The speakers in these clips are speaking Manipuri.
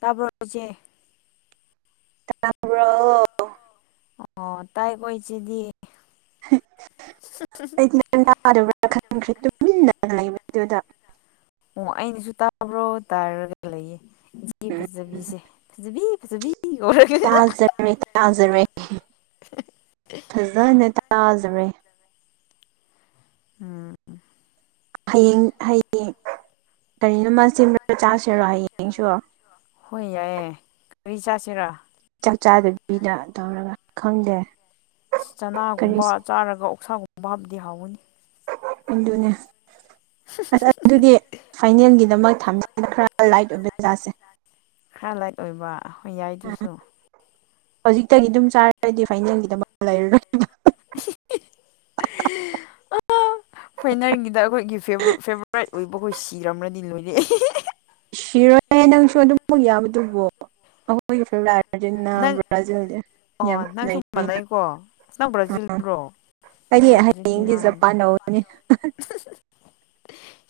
ꯇꯥꯕ ꯎꯆꯦ ꯇꯥꯝꯕ꯭ꯔꯣ ꯑꯣ ꯇꯥꯏ ꯀꯣꯏꯁꯤꯗꯤ ꯑꯩ ꯇꯗꯕ꯭ꯔꯥ ꯈꯟꯈ꯭ꯔꯦ ꯇꯃꯤ ꯂꯩꯕ ꯑꯗꯨꯗ ꯑꯣ ꯑꯩꯅꯁꯨ ꯇꯥꯕ꯭ꯔꯣ ꯇꯥꯔꯒ ꯂꯩꯌꯦ ꯏꯆꯦ ꯎꯝ ꯐꯖꯕꯤꯁꯦ ꯐꯕꯤ ꯐꯖꯕꯤ ꯀꯧꯔꯒ ꯇꯥꯖꯔ ꯇꯥꯖꯔ ꯐꯖ ꯇꯥꯖꯔ ꯎꯝ ꯍꯌꯦꯡ ꯍꯌꯦꯡ ꯀꯔꯤꯅꯣ ꯃꯥ ꯁꯦꯝ ꯆꯁꯤꯔꯣ ꯍ ꯌꯦꯡꯁꯨ ꯔꯤ ꯆꯥꯁꯤꯔꯣ ꯃꯆꯥꯗꯨꯕꯤꯗ ꯇꯧꯔꯒ ꯈꯪꯗꯦ ꯑ ꯀꯔꯤ ꯆꯅꯥꯒꯨꯝꯕ ꯆꯥꯔꯒ ꯑꯣꯛꯁꯥꯒꯨꯝꯕ ꯍꯥꯞꯕꯗꯤ ꯍꯥꯎꯒꯅꯤ ꯍꯗꯨꯅꯦ ꯑꯁ ꯑꯗꯨꯗꯤ ꯐꯥꯏꯅꯦꯜꯒꯤꯗꯃꯛ ꯊꯥꯏꯂꯦꯟꯒꯤꯅ ꯃꯣꯏ ꯊꯝꯖꯈ꯭ꯔꯥ ꯊꯝꯕꯅꯤꯅ ꯂꯥꯏꯠ ꯈꯔ ꯑꯣꯏꯕ ꯖꯥꯁꯦ ꯈꯔ ꯂꯥꯏꯛ ꯑꯣꯏꯕꯣꯏ ꯌꯥꯏꯗꯨꯁꯨ ꯍꯧꯖꯤꯛꯇꯒꯤ ꯑꯗꯨꯝ ꯆꯥꯔꯗꯤ ꯐꯥꯏꯅꯦꯜꯒꯤꯗꯃꯛꯛꯇ ꯂꯩꯔꯔꯣꯏ ꯑ ꯐꯣꯏꯅꯔꯒꯤꯗ ꯑꯩꯈꯣꯏ ꯑꯩꯒꯤ ꯐꯦꯚꯣꯔꯥꯏꯠ ꯑꯣꯏꯕ ꯑꯩꯈꯣꯏ ꯁꯤꯔꯝꯅꯗꯤ ꯂꯣꯏꯔꯑ ꯅꯪꯁꯨ ꯑꯗꯨꯝ ꯌꯥꯕꯗꯨꯕꯣ ꯌꯥꯝꯕꯗꯨꯕꯨ ꯑꯩꯈꯣꯏꯒꯤ ꯑꯔꯖꯦꯟꯇꯤꯅꯥ ꯅꯪ ꯭ꯔꯥꯖꯤꯜ ꯌꯥꯝ ꯑꯣ ꯅꯪꯁꯨ ꯃꯥꯟꯅꯩꯀꯣ ꯅꯪ ꯑ ꯕ꯭ꯔꯥꯖꯤꯜꯔꯣ ꯀꯔꯤ ꯑꯩꯗꯤ ꯍꯌꯦꯡꯒꯤ ꯑꯥꯔꯖꯦꯟꯇꯤꯅꯥꯅꯤ ꯆꯞꯄꯥꯟꯅꯧꯅꯤ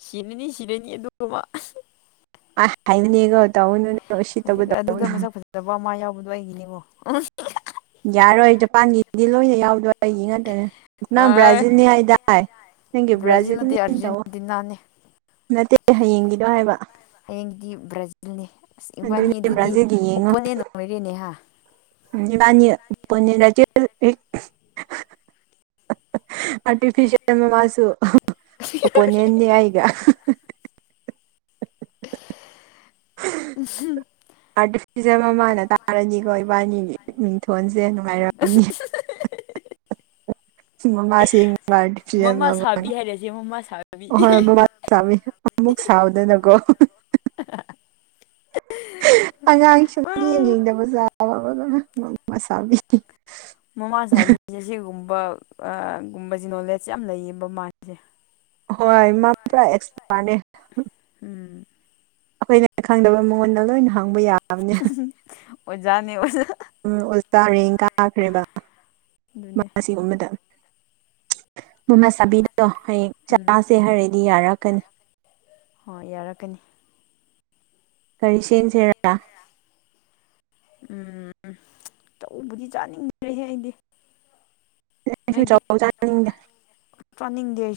ꯁꯤꯔꯅꯤ ꯁꯤꯔꯅꯤ ꯑꯗꯨꯃ ꯑ ꯍꯥꯏꯅꯤꯒ ꯑꯗꯨꯗ ꯃꯁꯛ ꯐꯖꯕ ꯑꯃ ꯌꯥꯎꯕꯗꯣ ꯑꯩꯒꯤꯅꯦꯉꯣ ꯌꯥꯔꯣꯏ ꯖꯄꯥꯟꯒꯤꯗꯤ ꯂꯣꯏꯅ ꯌꯥꯎꯗꯣꯏ ꯑꯩꯒꯤ ꯉꯥꯛꯇꯅꯦ ꯅꯪ ꯑꯥꯏ ꯕ꯭ꯔꯥꯖꯤꯜꯅꯤ ꯍꯥꯏꯗꯥꯏ ꯅꯪꯒꯤ ꯕ꯭ꯔꯥꯖꯤꯜ ꯅꯠꯇꯦ ꯃꯤ ꯇꯧꯑꯣ ꯑꯥꯔꯖꯦꯟꯇꯤꯅꯥꯅꯦ ꯅꯠꯇꯦ ꯍꯌꯦꯡꯒꯤꯗ ꯍꯥꯏꯕ ꯍꯌꯦꯡꯗꯤ ꯕ꯭ꯔꯥꯖꯤꯜꯅꯦ ꯑꯁ ꯏꯪꯕꯥꯅꯤ ꯑꯗꯨꯅꯦ ꯑꯗꯨꯗꯤ ꯕ꯭ꯔꯥꯖꯤꯜꯒꯤ ꯑꯣꯄꯣꯅꯦꯟ ꯂꯩꯔꯦꯅꯦꯍꯥ ꯄꯅꯤ ꯄꯅꯤꯔ ꯑꯔꯇꯤꯐꯤꯤꯁꯜ ꯃꯃꯁꯨ ꯑꯣ ꯄꯣꯅꯤꯅꯤ ꯑꯩꯒ ꯎꯝ ꯁꯤꯁꯦ ꯃꯃꯥꯅ ꯇꯥꯔꯅꯤꯀꯣ ꯏꯕꯥꯅꯤ ꯎꯝ ꯊꯣꯟꯁꯦ ꯅꯨꯡꯉꯥꯏꯔꯝꯃꯤ ꯁꯃ ꯃꯥꯁꯦ ꯃꯥꯇ ꯃꯃꯥ ꯁꯥꯕꯤ ꯑꯗꯨꯕ ꯍꯥꯏꯔꯁꯦ ꯃꯃꯥ ꯁꯥꯕꯤ ꯍꯣꯏ ꯃꯃꯥ ꯆꯥꯎꯃꯤ ꯑꯃꯨꯛ ꯁꯥꯎꯗꯅꯀꯣ ꯑꯉꯥꯡ ꯁꯨꯝ ꯌꯦꯡ ꯌꯦꯗꯕꯖꯥꯔ ꯑꯋꯥ ꯃꯁꯥꯕꯤ ꯃꯃꯥ ꯁꯥꯕꯤꯁꯦ ꯁꯤꯒꯨꯝꯕ ꯒꯨꯝꯕꯁꯦ ꯅꯣꯂꯦꯖꯁꯦ ꯌꯥꯝ ꯂꯩꯌꯦ ꯃꯃꯁꯦ ꯍꯣꯏꯃ ꯄ꯭ꯔ ꯑꯦꯛꯁꯄꯅꯦꯦꯠ ꯎꯝ ꯑꯩꯈꯣꯏꯅ ꯈꯪꯗꯕ ꯃꯉꯣꯟꯗ ꯂꯣꯏꯅ ꯍꯥꯡꯕ ꯌꯥꯔ ꯑꯣꯖꯥꯅꯤ ꯑꯣꯖꯥ ꯎꯝ ꯑꯣꯖꯥꯔꯦꯡ ꯀꯥꯈ꯭ꯔꯦꯕ ꯃꯥ ꯑꯗꯨꯅꯦ ꯁꯤꯒꯨꯝꯕꯗ ꯃꯃꯁꯕꯤꯗꯨꯗꯣ ꯍꯌꯦꯡ ꯎꯝ ꯆꯥꯁꯦ ꯍꯥꯏꯔꯗꯤ ꯌꯥꯔꯛꯀꯅꯤ ꯍꯣꯏ ꯌꯥꯔꯛꯀꯅꯤ ꯀꯔꯤꯁꯦ ꯆꯔꯔ ꯎꯝ ꯆꯧꯕꯗꯤ ꯆꯥꯅꯤꯡꯗ꯭ꯔꯦꯍꯦ ꯑꯩꯗꯤ ꯁꯨ ꯅꯣꯏꯗꯤ ꯆꯥꯎ ꯆꯅꯤꯡ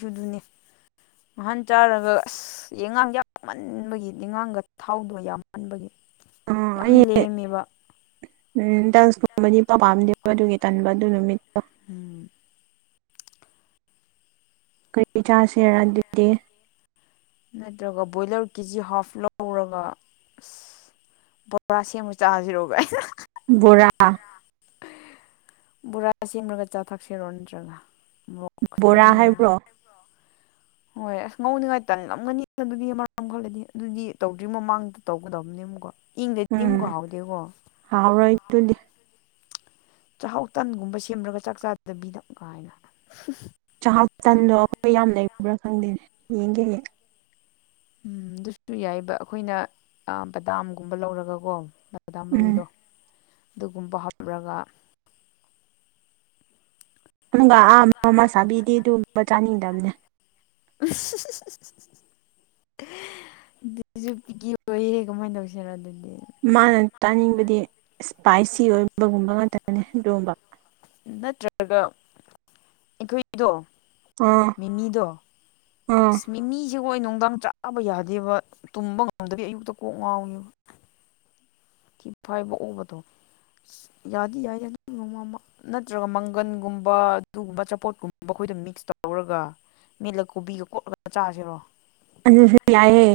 ꯁꯨꯗꯨꯅꯤ ꯃꯍꯍꯥꯟ ꯆꯥꯔꯒ ꯑꯁ ꯌꯦꯟꯉꯥꯡ ꯌꯥꯝꯃꯟꯕꯒꯤ ꯌꯦꯉꯥꯡꯒ ꯊꯥꯎꯗꯣ ꯌꯥꯝꯃꯟꯕꯒꯤ ꯌꯥꯝ ꯑꯩ ꯂꯦꯝꯃꯦꯕ ꯎꯝ ꯗꯗꯥꯟꯁꯀꯨꯝꯕꯗꯤ ꯄ ꯄꯥꯝꯗꯦꯕ ꯑꯗꯨꯒꯤ ꯇꯟꯕ ꯑꯗꯨ ꯅꯨꯃꯤꯠꯇꯣ ꯎꯝ ꯀꯔꯤ ꯆꯥꯁꯤꯔꯛ ꯗꯦ ꯅꯠꯇ꯭ꯔꯒ ꯕꯣꯏꯂꯔ ꯀꯦꯖꯤ ꯍꯥꯐ ꯂꯧꯔꯒ ꯑꯁ ꯕꯣꯔꯥ ꯁꯦꯝꯃꯨ ꯆꯖꯤꯔꯣꯒ ꯣꯔꯥ ꯕꯣꯔꯥ ꯁꯦꯝꯃꯒ ꯆꯥꯊꯛꯁꯤꯔꯣ ꯅꯠꯇ꯭ꯔꯒ ꯃꯣꯔꯣꯛ ꯈꯖꯅ ꯕꯣꯔꯥ ꯃꯦꯠꯂꯒ ꯍꯥꯏꯕ꯭ꯔꯣ [unintelligible] ꯍꯣꯏ ꯑꯁ ꯉꯧꯅꯤꯡꯉꯥꯏ ꯇꯟꯂꯝꯒꯅꯤ ꯑꯗꯨꯗꯤ ꯃꯔꯥꯝ ꯈꯜꯂꯗꯤ ꯑꯗꯨꯗꯤ ꯇꯧꯗ꯭ꯔꯤꯩ ꯃꯃꯥꯡꯗ ꯇꯧꯒꯗꯕꯅꯦꯕꯀꯣ ꯎꯝ ꯏꯤꯡꯗꯗꯤꯝꯒꯍꯥꯎꯗꯤꯦꯀꯣ ꯍꯥꯎꯔꯣꯏ ꯑꯗꯨꯗꯤ ꯆꯥꯛꯍꯥꯎ ꯇꯟꯒꯨꯝꯕ ꯁꯦꯝꯃꯒ ꯆꯥꯛ ꯆꯥꯗꯕꯤꯗ ꯀꯥꯏꯅ ꯆꯍꯥꯛ ꯇꯟꯗꯣ ꯑꯩꯈꯣꯏ ꯌꯥꯝ ꯂꯩꯕ꯭ꯔꯥ ꯈꯪꯗꯦꯅꯦ ꯌꯦꯡꯒꯦ ꯎꯝ ꯑꯗꯨꯁꯨ ꯌꯥꯏꯕ ꯑꯩꯈꯣꯏꯅ ꯕꯗꯥꯝꯒꯨꯝꯕ ꯂꯧꯔꯒ ꯀꯣ ꯗꯥ ꯎꯝ ꯃꯔꯨꯗꯣ ꯑꯗꯨꯒꯨꯝꯕ ꯍꯥꯞꯔꯒ ꯑꯗꯨꯒ ꯑꯥ ꯑꯃ ꯑꯃ ꯁꯥꯕꯤꯗꯤ ꯑꯗꯨꯕ ꯆꯥꯅꯤꯡꯗꯕꯅꯦ [unintelligible] ꯑꯗꯨꯁꯨ ꯄꯤꯀꯤ ꯑꯣꯏꯔꯦ ꯀꯃꯥꯏꯅ ꯇꯧꯁꯤꯅꯣ ꯑꯗꯨꯗꯤ ꯃꯥꯅ ꯇꯥꯅꯤꯡꯕꯗꯤ ꯏꯁꯄꯥꯏꯁꯤ ꯑꯣꯏꯕꯒꯨꯝꯕ ꯉꯥꯛꯇꯅꯤ ꯑꯗꯨꯒꯕ ꯅꯠꯇ꯭ꯔꯒ ꯑꯩꯈꯣꯏꯗꯣ ꯑꯥ ꯃꯤꯃꯤꯗ ꯑꯥ ꯃꯤꯃꯤꯃꯤ ꯌ ꯍꯣꯏ ꯅꯨꯡꯗꯥꯡ ꯆꯥꯕ ꯌꯥꯗꯦꯕ ꯇꯨꯝꯕ ꯉꯝꯗꯕꯤ ꯑꯌꯨꯛꯇ ꯀꯣꯛ ꯉꯥꯎꯋꯕ ꯐꯥꯏꯕ ꯎꯕꯗꯣ ꯌꯥꯗꯤ ꯌꯥꯏ ꯅꯠꯇ꯭ꯔꯒ ꯃꯪꯒꯟꯒꯨꯝꯕ ꯑꯗꯨꯒꯨꯝꯕ ꯆꯆꯥꯄꯣꯠꯀꯨꯝꯕ ꯑꯩꯈꯣꯏꯗ ꯃꯤꯛꯁ ꯇꯧꯔꯒ ꯃꯤꯠꯂ ꯀꯣꯕꯤꯒ ꯀꯣꯠꯂꯒ ꯆꯥꯁꯤꯔꯣ ꯑꯗꯨꯁꯨ ꯌꯥꯏꯑꯦ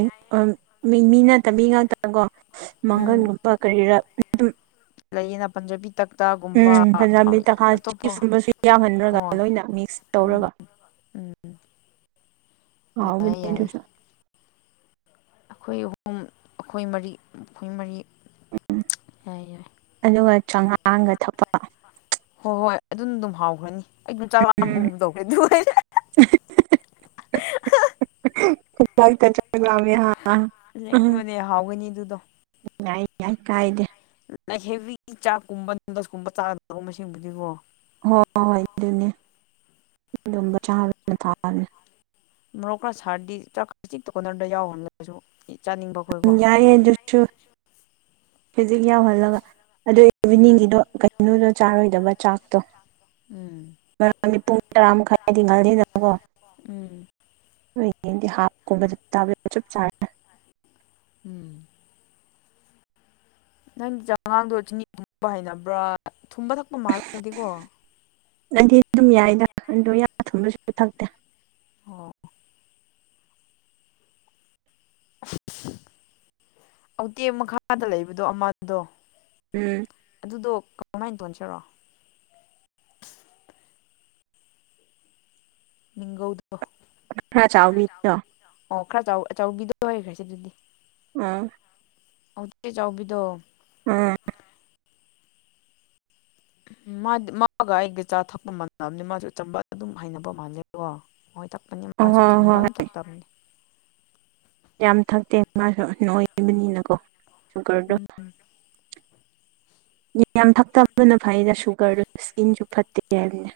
ꯃꯤ ꯃꯤ ꯅꯠꯇꯕꯕꯤ ꯉꯥꯛꯇꯅꯀꯣ ꯃꯒꯟ ꯄ ꯀꯍꯤꯔ ꯂꯩꯌꯦꯅꯅꯥ ꯄꯟꯗ ꯄ ꯇꯥꯛꯇꯥꯒꯨꯝꯕ ꯄꯟꯖꯥꯕꯤ ꯑꯃꯗꯤ ꯇꯀꯥ ꯑꯇꯣꯞꯄ ꯆꯤꯞꯁꯀꯨꯝꯕꯁꯨ ꯌꯥꯎꯍꯟꯗ꯭ꯔꯒ ꯍꯣꯏ ꯂꯣꯏꯅ ꯃꯤꯛꯁ ꯎꯝ ꯇꯧꯔꯒ ꯎꯝ ꯍꯥꯎꯕꯅꯦ ꯌꯥꯔꯦ ꯌꯥꯔꯦ ꯑꯗꯨꯁꯨ ꯑꯩꯈꯣꯏ ꯑꯍꯨꯝ ꯑꯩꯈꯣꯏ ꯃꯔꯤ ꯑꯩꯈꯣꯏ ꯃꯔꯤ ꯌꯥꯏ ꯌꯥꯏ ꯆꯥꯉꯥꯒ ꯊꯛꯄ ꯍꯣꯏ ꯍꯣꯏ ꯑꯗꯨꯅ ꯑꯗꯨꯝ ꯍꯥꯎꯈ꯭ꯔꯅꯤ ꯑꯩꯩꯅ ꯆꯥꯛ ꯎꯝ ꯂꯥꯝꯕꯒꯨꯝ ꯇꯧꯒꯦ ꯑꯗꯨ ꯒꯃꯦ ꯍꯥ ꯎ ꯑꯁꯦꯡꯕꯅꯦ ꯍꯥꯎꯒꯅꯤ ꯑꯗꯨꯗꯣ ꯌꯥꯏ ꯌꯥꯏ ꯀꯥꯏꯗꯦ ꯅ ꯍꯦꯚ ꯆꯥꯛꯀꯨꯝꯕ ꯅꯗꯁꯀꯨꯝꯕ ꯆꯥꯒꯗꯧꯕꯕꯨꯗꯤꯀꯣ ꯍꯣꯏ ꯍꯣꯏ ꯍꯣꯏ ꯑꯗꯨꯅꯦ ꯑꯗꯨ ꯆꯥꯅ ꯊꯥꯦ ꯃꯔꯣꯛꯀꯔꯥ ꯁꯥꯔꯗꯤ ꯆ ꯆꯤꯛꯇ ꯀꯣꯅꯔꯗ ꯌꯥꯎꯈ꯭ꯔꯁꯨ ꯌꯥꯏꯦ ꯁꯨ ꯍꯧꯖꯤꯛ ꯌꯥꯎꯍꯜꯂꯒ ꯑꯗꯨ ꯏꯚꯤꯅꯤꯡꯒꯤꯗꯣ ꯀꯩꯅꯣꯗꯣ ꯆꯥꯔꯣꯏꯗꯕ ꯆꯥꯛꯇꯣ ꯥꯡ ꯄꯨꯡ ꯇꯔꯥ ꯃꯈꯥꯏ ꯍꯥꯏꯗꯤ ꯉꯊꯗꯅꯀꯣ ꯍ ꯌꯦꯡꯗꯤ ꯍꯥꯞꯀꯨꯝꯕꯗ ꯇꯥꯕ ꯆꯞ ꯆꯥꯔꯦ ꯎꯝ ꯅꯪ ꯆꯉꯥꯡꯗꯣ ꯆꯤꯅꯤꯨꯝꯕ ꯍꯅꯕ꯭ꯔꯥ ꯊꯨꯝꯕ ꯊꯛꯄ ꯃꯥꯜꯂꯂꯗꯦꯀꯣ ꯅꯪꯗꯤ ꯑꯗꯨꯝ ꯌꯥꯏꯗ ꯑꯗꯣ ꯌꯥꯝ ꯊꯨꯝꯕꯁꯨ ꯊꯛꯇꯦ ꯑꯣ ꯑꯇꯦꯛ ꯃꯈꯥꯗ ꯂꯩꯕꯗꯣ ꯑꯃꯜꯗꯣ ꯎꯝ ꯑꯗꯨꯗꯣ ꯀꯃꯍꯥꯏꯅ ꯇꯣꯟꯁꯤꯔꯣ ꯅꯤꯡꯧꯗ ꯑ꯭ꯔ ꯆꯥꯎꯃꯤꯠꯇ ꯑꯣ ꯈꯔ ꯆꯥꯎꯤꯗꯣ ꯑꯣꯏꯈ꯭ꯔꯦ ꯁꯤ ꯑꯗꯨꯗꯤ ꯑꯥ ꯍꯧꯖꯤꯛ ꯆꯥꯎꯕꯤꯗꯣ ꯑꯝ ꯃꯥꯗꯤ ꯃꯥꯒ ꯑꯩꯗꯤ ꯆꯥ ꯊꯛꯄ ꯃꯥꯟꯅꯕꯅꯤ ꯃꯥꯁꯨ ꯑꯆꯝꯕ ꯑꯗꯨꯝ ꯍꯩꯅꯅꯕ ꯃꯥꯟꯖꯀꯣ ꯊꯛꯄꯅꯤ ꯑꯣ ꯃꯥꯁꯨ ꯍꯣꯏ ꯊꯨꯝꯕ ꯍꯣꯏ ꯍꯣꯏ ꯌꯥꯝ ꯊꯛꯇꯕꯅꯤ ꯌꯥꯝ ꯊꯛꯇꯦ ꯌꯥꯝ ꯃꯥꯁꯨ ꯊꯛꯇꯦ ꯅ ꯃꯥꯁꯨ ꯑꯣꯏꯕꯅꯤꯅꯀꯣ ꯅꯣꯏꯕꯅꯤꯅꯀꯣ ꯁꯨꯒꯔꯗꯣ ꯎꯝ ꯌꯥꯝ ꯊꯛꯇꯕꯅ ꯐꯩꯗ ꯁꯨꯒꯔꯗꯨ ꯏꯁꯀꯤꯟꯁꯨ ꯐꯠꯇꯦ ꯍꯥꯏꯕꯅꯦ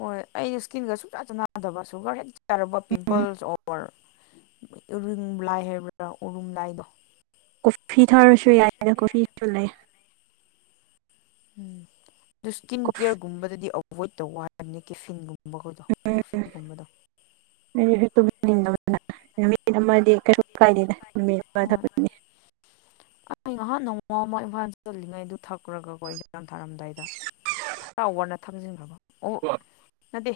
ꯍꯣꯏ ꯑꯩꯩꯅ ꯏꯁꯀꯤꯟꯒ ꯁꯨꯡꯆ ꯆ ꯅꯥꯗꯕ ꯁꯨꯒꯔ ꯍꯦꯛ ꯆꯥꯔꯕ ꯎꯝ ꯄꯤꯝꯄꯜꯁ ꯑꯣꯔ ꯏꯔꯤꯡ ꯂꯥꯏ ꯍꯥꯏꯕ꯭ꯔꯥ ꯎꯔꯨꯝ ꯂꯥꯏꯗꯣ ꯀꯣꯐꯤ ꯊꯥꯔꯁꯨ ꯌꯥꯏꯅ ꯀꯣꯐꯤꯁꯨ ꯂꯩ ꯎꯝ ꯑꯗꯨ ꯏꯁꯀꯤꯟ ꯀꯦꯌꯔꯒꯨꯝꯕꯗꯗꯤ ꯑꯚꯣꯏꯗ ꯇꯧꯕ ꯍꯥꯏꯅꯤ ꯀꯤꯐꯤꯟꯒꯨꯝ ꯕꯒꯗ ꯑꯣꯐꯤꯁꯒꯨꯝꯕꯗ ꯃꯤ ꯑꯃꯗꯤꯩꯅ ꯑꯃꯗꯤ ꯍꯣꯏ ꯑ ꯉꯍꯥꯛ ꯅꯣꯡ ꯑꯦꯗꯚꯥꯟ ꯆꯂꯤꯉꯩꯗꯨ ꯊꯛꯈ꯭ꯔꯒꯀꯣ ꯏꯟꯖꯥꯔꯝ ꯊꯥꯔꯝꯗꯥꯏꯗ ꯈꯔ ꯑꯋꯥꯔꯅ ꯊꯝꯖꯤꯟꯈ꯭ꯔꯕꯣ ꯑꯣ ꯅꯗꯦ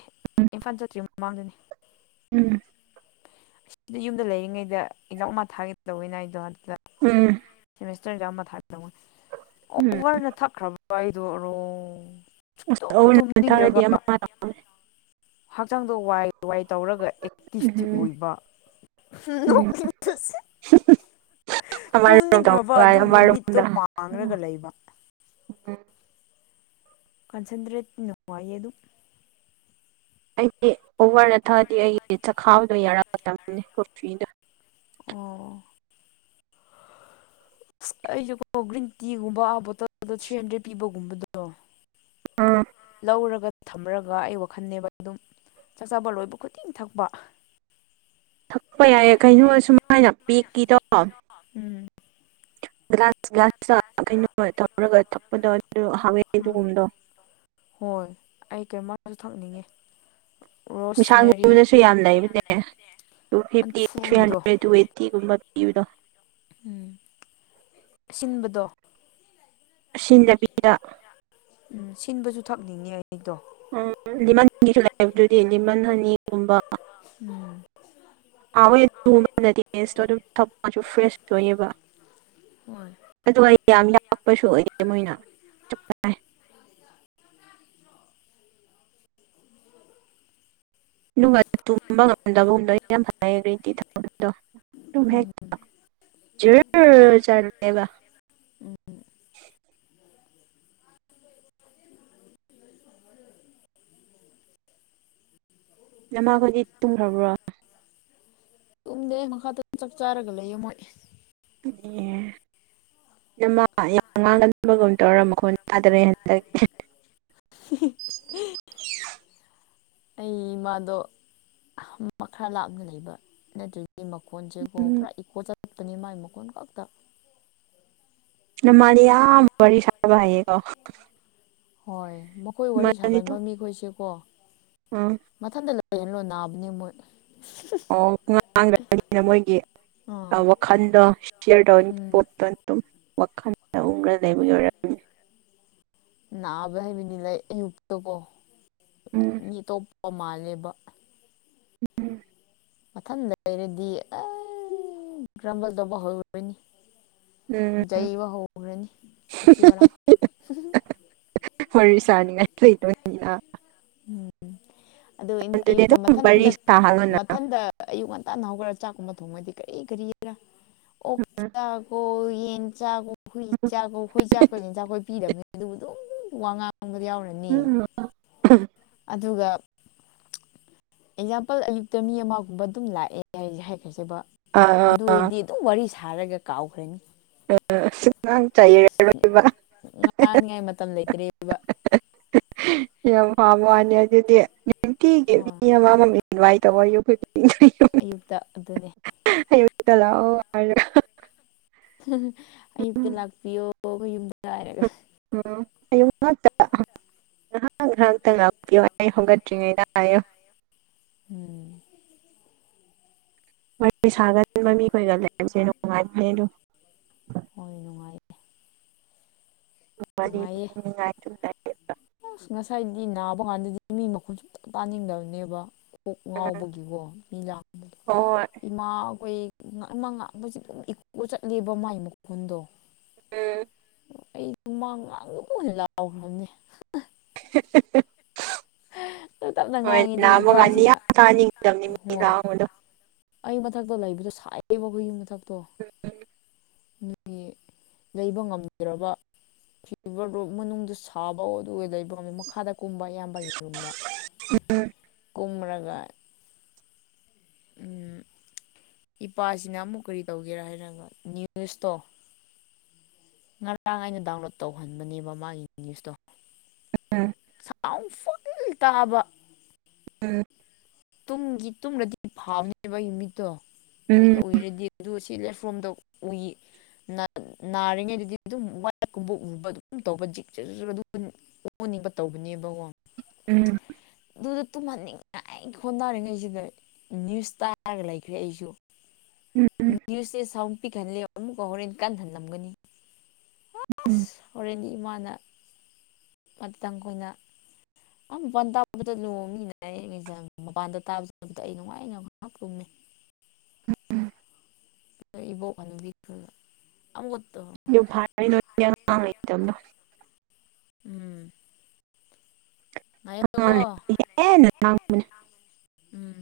ꯏꯝꯐꯥꯜ ꯆꯠꯇ꯭ꯔꯤꯩ ꯃꯃꯥꯡꯗꯅꯤ ꯎꯝ ꯎꯝ ꯑꯁꯤꯗꯤ ꯌꯨꯝꯗ ꯂꯩꯔꯤꯉꯩꯗ ꯏꯖꯎ ꯃ ꯊꯥꯒꯦ ꯇꯧꯋꯤꯅ ꯑꯩꯗꯣ ꯑꯗꯨꯗ ꯎꯝ ꯁꯦꯃꯤꯁꯇꯔ ꯑꯃ ꯊꯥ ꯎꯝ ꯑꯣꯚꯔꯅ ꯊꯛꯈ꯭ꯔꯕ꯭ꯔ ꯑꯩꯗꯣꯔꯣ ꯑꯁ ꯑ ꯊꯥꯔꯗꯤ ꯑꯃ ꯍꯛꯆꯥꯡꯗꯣ ꯋꯥꯏ ꯋꯥꯏ ꯇꯧꯔꯒ ꯑꯦꯛꯇꯤꯤꯁꯇꯤ ꯎꯝ ꯑꯣꯏꯕ ꯎꯝ [unintelligible] ꯑꯃꯔꯣꯝ ꯇꯨꯝꯅꯤꯡꯈ꯭ꯔꯕ ꯇꯧꯕ ꯑꯗꯨꯕꯨ ꯃꯤꯠꯇꯣ ꯑꯃꯔꯣꯝꯗ ꯄꯥꯡꯂꯒ ꯂꯩꯕ ꯑꯣ ꯀꯟꯁꯦꯟꯇ꯭ꯔꯦꯠ ꯅꯨꯡꯉꯥꯏ ꯑꯗꯨ ꯑꯩꯗꯤ ꯑꯣꯚꯔꯅ ꯊꯛꯑꯗꯤ ꯑꯩꯒꯤ ꯆꯈꯥꯎꯗꯣ ꯌꯥꯔꯛꯄ ꯃꯇꯝꯅꯦ ꯀꯣꯐꯤꯗ ꯑꯣ ꯑꯁ ꯑꯩꯁꯨ ꯀꯣ ꯒ꯭ꯔꯤꯟ ꯇꯤꯒꯨꯝꯕ ꯑꯥ ꯕꯣꯇꯜꯗ ꯊ꯭ꯔꯤ ꯍꯟꯗ꯭ꯔꯦꯗ ꯄꯤꯕꯒꯨꯝꯕꯗꯣ ꯑꯥ ꯇꯧꯔꯒ ꯊꯝꯃꯔꯒ ꯑꯩ ꯋꯥꯈꯜꯅꯦꯦꯕ ꯑꯗꯨꯝ ꯆꯥꯛꯆꯥꯥꯕ ꯂꯣꯏꯕ ꯈꯨꯗꯤꯤꯡ ꯊꯛꯄ ꯊꯛꯄ ꯌꯥꯏꯦ ꯀꯩꯅꯣ ꯁꯨꯃꯥꯏꯅ ꯄꯦꯛꯀꯤꯗꯣ ꯭ꯂꯥꯁ ꯭ꯂꯥꯁ ꯀꯩꯅꯣ ꯍꯧꯔꯒ ꯊꯛꯄꯗ ꯑꯗꯨ ꯍꯋꯦ ꯎꯝ ꯑꯗꯨꯒꯒꯨꯝꯗꯣ ꯊꯝꯍꯅꯤꯡꯉꯤ ꯃꯤꯁꯥꯡꯒꯨꯝꯕꯗꯁꯨ ꯌꯥꯝ ꯂꯩꯕꯅꯦ ꯇ ꯐꯤꯞꯇꯤ ꯊ꯭ꯔꯤ ꯑꯟꯐꯨꯒꯤꯗꯣ ꯍꯟꯗ꯭ꯔꯦꯠ ꯇꯨ ꯑꯩꯠꯇꯤꯒꯨꯝꯕ ꯄꯤꯌꯨꯅꯣ ꯎꯝ ꯑꯁꯤꯟꯕꯗꯣ ꯁꯤꯁꯤꯡꯖ ꯎꯝ ꯁꯤꯟꯕꯁꯨ ꯊꯛꯅꯤꯡꯉꯤ ꯍꯥꯏ ꯎꯝ ꯂꯤꯃꯟ ꯍꯁꯨ ꯂꯥꯛꯑꯦꯕ ꯑꯗꯨꯗꯤ ꯂꯤꯃꯟ ꯍꯅꯤꯒꯨꯝꯕ ꯎꯝ ꯑ ꯍꯣꯏ ꯇꯨꯃꯅꯗꯤꯦꯁꯇꯣ ꯑꯗꯨꯝ ꯊꯁꯨ ꯐ꯭ꯔꯦꯁ ꯊꯣꯛꯑꯦꯕ ꯍꯣꯏ ꯑꯗꯨ ꯑꯩ ꯌꯥꯝ ꯌꯥꯔꯛꯄꯁꯨ ꯑꯩ ꯃꯣꯏꯅ ꯆꯥꯏ ꯅꯨꯡ ꯇꯨꯝꯕ ꯉꯝꯗꯕꯒꯨꯝꯗꯣ ꯌꯥꯝ ꯐꯖꯩꯌꯦ ꯒ꯭ꯔꯤꯟ ꯇꯤ ꯊꯗꯣ ꯇꯦꯛ ꯎꯝ ꯖꯔ ꯆꯕ ꯎꯝ ꯅꯃꯥꯈꯣꯏꯗꯤ ꯇꯨꯝꯈ꯭ꯔꯕ꯭ꯔꯣ ꯇꯨꯝꯗꯦ ꯃꯈꯥ ꯇ ꯆꯥꯛ ꯆꯥꯔꯒ ꯂꯩꯌꯦ ꯃꯣꯏ ꯑꯦ ꯅꯃ ꯌꯥꯝ ꯉꯥꯡꯅꯅꯕꯒꯨꯝ ꯇꯧꯔ ꯃꯈꯣꯟ ꯇꯥꯗ꯭ꯔꯩ ꯍꯟꯗꯛꯦ [unintelligible] ꯑꯩꯃꯗ ꯈꯔ ꯂꯥꯞꯅ ꯂꯩꯕ ꯑꯗꯨꯠꯇꯗꯤ ꯃꯈꯣꯟꯁꯦꯀꯣ ꯎꯝ ꯄꯨꯔꯥ ꯏꯀꯣ ꯆꯠꯂꯄꯅꯤ ꯃꯥꯏ ꯃꯈꯣꯟ ꯀꯛꯇ ꯅ ꯃꯥꯅ ꯌꯥꯝ ꯋꯥꯔꯤ ꯁꯥꯕ ꯍꯥꯏꯌꯦꯀꯣ ꯍꯣꯏ ꯃꯈꯣꯏ ꯋꯥꯔꯤ ꯁꯥꯒꯟꯕ ꯃꯤꯈꯣꯏꯁꯦ ꯀꯣ ꯎꯝ ꯇꯩꯅꯂꯣ ꯅꯥꯕꯅꯤ ꯃꯣꯏ ꯑꯣ ꯉꯥꯡꯗ꯭ꯔꯕꯅꯤꯅ ꯃꯣꯏꯒꯤ ꯑꯥ ꯑ ꯋꯥ ꯈꯟꯗꯤꯔꯎꯟ ꯎꯝ ꯍꯇ ꯇ ꯋꯥꯈꯜ ꯇꯅ ꯂꯩꯕꯒꯤ ꯑꯣꯏꯔꯝꯝꯃꯤ ꯅꯥꯕ ꯍꯥꯏꯕꯅꯤ ꯂꯥꯏ ꯑꯌꯨꯛꯇꯀꯣ ꯎꯝ ꯃꯤ ꯑꯇꯣꯞꯄ ꯃꯥꯜꯂꯦꯕ ꯃꯊꯪꯗ ꯂꯩꯔꯗꯤ ꯑ ꯒ꯭ꯔꯝꯕꯜ ꯇꯧꯕ ꯍꯧꯔꯣꯏꯅꯤ ꯎꯝ ꯌꯩꯕ ꯍꯧꯈ꯭ꯔꯅꯤ ꯃꯊꯤ ꯄꯔꯥꯝ ꯋꯥꯔꯤ ꯁꯥꯅꯤꯡꯉꯥꯏ ꯂꯩꯇꯕꯅꯤꯅ ꯎꯝ ꯑꯗꯨ ꯑꯗꯨꯗꯤ ꯑꯌꯨꯛꯇ ꯑꯗꯨꯝ ꯋꯥꯔꯤ ꯃꯊꯟꯗ ꯁꯥꯍꯜꯂꯣꯅ ꯃꯊꯟꯗ ꯑꯌꯨꯛ ꯉ ꯇꯅ ꯍꯧꯈ꯭ꯔꯥ ꯆꯥꯛꯀꯨꯝꯕ ꯊꯣꯡꯉꯗꯤ ꯀꯔꯤ ꯀꯔꯤꯔ ꯑꯣꯛ ꯆꯥꯈꯣ ꯌꯦꯟ ꯆꯥꯈꯣ ꯍꯨꯏ ꯆꯥꯛ ꯍꯨꯏ ꯆꯥꯛꯄꯁꯤ ꯏꯟ ꯆꯥꯛꯈꯣꯏ ꯄꯤꯗꯕꯅꯤ ꯑꯗꯨꯕꯨ ꯑꯗꯨꯝ ꯋꯥꯉꯥꯡ ꯃꯗ ꯌꯥꯎꯔꯅꯤ ꯎꯝ ꯑꯗꯨꯒ ꯑꯦꯛꯖꯥꯝꯄꯜ ꯑꯌꯨꯛꯇ ꯃꯤ ꯑꯃꯒꯨꯝꯕ ꯑꯗꯨꯝ ꯂꯥꯛꯑꯦ ꯍꯥꯏꯈ꯭ꯔꯁꯦꯕ ꯑꯗꯨ ꯑꯣꯏꯏꯗꯤ ꯑꯗꯨꯝ ꯋꯥꯔꯤ ꯁꯥꯔꯒ ꯀꯥꯎꯈ꯭ꯔꯅꯤ ꯑ [unintelligible] ꯉꯥꯡꯅꯤꯉꯥꯏ ꯃꯇꯝ ꯂꯩꯇ꯭ꯔꯦꯕ ꯌꯥꯝ ꯍꯕ ꯋꯥꯅꯤ ꯑꯗꯨꯗꯤ ꯅꯨꯡꯇꯤꯒꯤ ꯍꯣꯏ ꯃꯤ ꯑꯃꯃ ꯏꯟꯚꯥꯏꯠ ꯇꯧꯕ ꯑꯩꯈ ꯑꯌꯨꯛꯇ ꯑꯗꯨꯅꯦ ꯂꯑꯣꯔ ꯑꯌꯨꯛꯇ ꯂꯥꯛꯄꯤꯌꯣ ꯃꯌꯨꯝꯗ ꯍꯥꯏꯥꯏꯔꯒ ꯑ ꯅꯠꯇ ꯉꯥꯏꯍꯥꯛ ꯉꯥꯏꯍꯥꯛꯇꯪ ꯉꯥꯛꯄꯤꯌꯣ ꯑꯩ ꯍꯧꯣꯒꯠꯇ꯭ꯔꯤꯉꯩꯗ ꯍꯥꯏꯌꯨ ꯎꯝ ꯋꯥꯔꯤ ꯋꯥꯔꯤ ꯁꯥꯒꯟꯕ ꯃꯤꯈꯣꯏꯒ ꯂꯩꯔꯁꯦ ꯅꯨꯡꯉꯥꯏꯕꯅꯦ ꯅꯨꯡꯉꯥꯏ ꯍꯣꯏ ꯅꯨꯡꯉꯥꯏꯌꯦ ꯅꯨꯡꯉꯥꯏꯌꯦ ꯉꯥꯏꯦ ꯑꯁ ꯉꯁꯥꯏꯗꯤ ꯅꯥꯕ ꯀꯥꯟꯗꯗꯤ ꯃꯤ ꯃꯈꯨꯟꯁꯨ ꯑꯝꯇꯪ ꯇꯥꯅꯤꯡꯗꯕꯅꯦꯕ ꯀꯣꯛ ꯍꯣꯏ ꯉꯥꯎꯕꯒꯤꯀꯣ ꯃꯤ ꯂꯥꯡꯝꯕꯗ ꯍꯣꯏ ꯏꯃꯥ ꯑꯩꯈꯣꯏ ꯉ ꯑꯃ ꯉꯥꯡꯁ ꯑꯗꯨꯝ ꯏꯀꯄ ꯆꯠꯂꯦꯕ ꯃꯥꯏ ꯃꯈꯨꯟꯗꯣ ꯎꯝ ꯑꯩ ꯇꯨꯃꯥꯡ ꯉꯥꯡꯕꯕꯨ ꯑꯣꯏꯅ ꯂꯥꯎꯈ꯭ꯔꯕꯅꯦ [unintelligible] ꯇꯞ ꯇꯞꯅ ꯍꯣꯏ ꯉꯥꯡꯉꯤ ꯂ ꯑꯗꯨꯒ ꯑꯃꯀꯥꯟ ꯏꯄꯥꯁꯤꯅ ꯌꯥꯝ ꯇꯥꯅꯤꯡꯒꯗꯕꯅꯤ ꯃꯤ ꯍꯣꯏ ꯂꯥꯡꯕꯗꯣ ꯑꯩ ꯃꯊꯛꯇꯣ ꯂꯩꯕꯗꯣ ꯁꯥꯏꯌꯦꯕ ꯑꯩꯈꯣꯏꯒꯤ ꯃꯊꯛꯇꯣ ꯎꯝ ꯅꯒꯤ ꯂꯩꯕ ꯉꯝꯗ꯭ꯔꯕ ꯐꯤꯚꯔꯗꯨꯣ ꯃꯅꯨꯡꯗꯗꯨ ꯁꯥꯕ ꯑꯗꯨꯒ ꯂꯩꯕ ꯉꯝꯃꯤ ꯃꯈꯥꯗ ꯀꯨꯝꯕ ꯑꯌꯥꯝꯕꯒꯤꯔꯝꯗ ꯎꯝ ꯇꯝꯔꯒꯥꯏ ꯎꯝ ꯏꯄꯥꯁꯤꯅ ꯑꯃꯨꯛ ꯀꯔꯤ ꯇꯧꯒꯦꯔꯥ ꯍꯥꯏꯔꯒ ꯅ꯭ꯌꯨꯁꯇꯣ ꯉꯔꯥꯡ ꯑꯩꯅ ꯗꯥꯎꯟꯂꯣꯠ ꯇꯧꯍꯟꯕꯅꯦꯕ ꯃꯥꯒꯤ ꯅ꯭ꯌꯨꯁꯇꯣ ꯎꯝ ꯁꯥꯎꯟ ꯐꯨꯜ ꯇꯥꯕ ꯎꯝ ꯇꯒꯤ ꯇꯨꯝꯗꯗꯤ ꯐꯥꯕꯅꯦꯕ ꯑꯩꯒꯤ ꯃꯤꯠꯇꯣ ꯀꯨꯏꯅ ꯎꯝ ꯎꯏꯔꯗꯤ ꯑꯗꯨ ꯁꯤ ꯂꯦꯠꯐꯣꯝꯗ ꯎꯏ ꯅꯥꯔꯤꯉꯩꯗꯗꯤ ꯑꯗꯨꯝ ꯋꯥꯛ ꯀꯨꯝꯕ ꯎꯕ ꯑꯗꯨ ꯇꯧꯕ ꯖꯤꯛ ꯇꯅꯦ ꯎꯝ ꯇꯟꯅꯤꯡ ꯐꯣꯟ ꯇꯥꯔꯤꯉꯩꯁꯤꯗ ꯅ꯭ꯌꯨꯁ ꯇꯥꯔꯒ ꯂꯩꯈ꯭ꯔꯦ ꯑꯩꯁꯨ ꯎꯝ ꯎꯝ ꯅꯌꯨꯁꯦ ꯁꯥꯎꯝ ꯄꯤꯍꯥꯟꯂꯦ ꯑꯣ ꯑꯃꯨꯛꯀ ꯍꯣꯔꯦꯟ ꯀꯟꯍꯜꯂꯝꯒꯅꯤ ꯎꯝ ꯑꯁ ꯍꯣꯔꯦꯟ ꯏꯃꯥꯅ ꯑꯗꯨ ꯇꯥꯡꯈꯣꯏꯅ ꯑ ꯃꯄꯥꯟ ꯇꯥꯕꯗ ꯂꯣꯃꯤꯅ ꯃꯄꯥꯟꯗ ꯇꯥꯕ ꯑꯩ ꯅꯨꯡꯉꯥꯏꯩꯅ ꯉꯍꯥꯛ ꯂꯨꯝꯃꯦ [unintelligible] ꯏꯕ ꯑꯃꯒꯠꯇ ꯐꯔ ꯀꯗꯣ [unintelligible] ꯎꯝ ꯍ ꯉꯥꯏꯌꯣꯀꯣ ꯍꯦꯅ [unintelligible] ꯎꯝ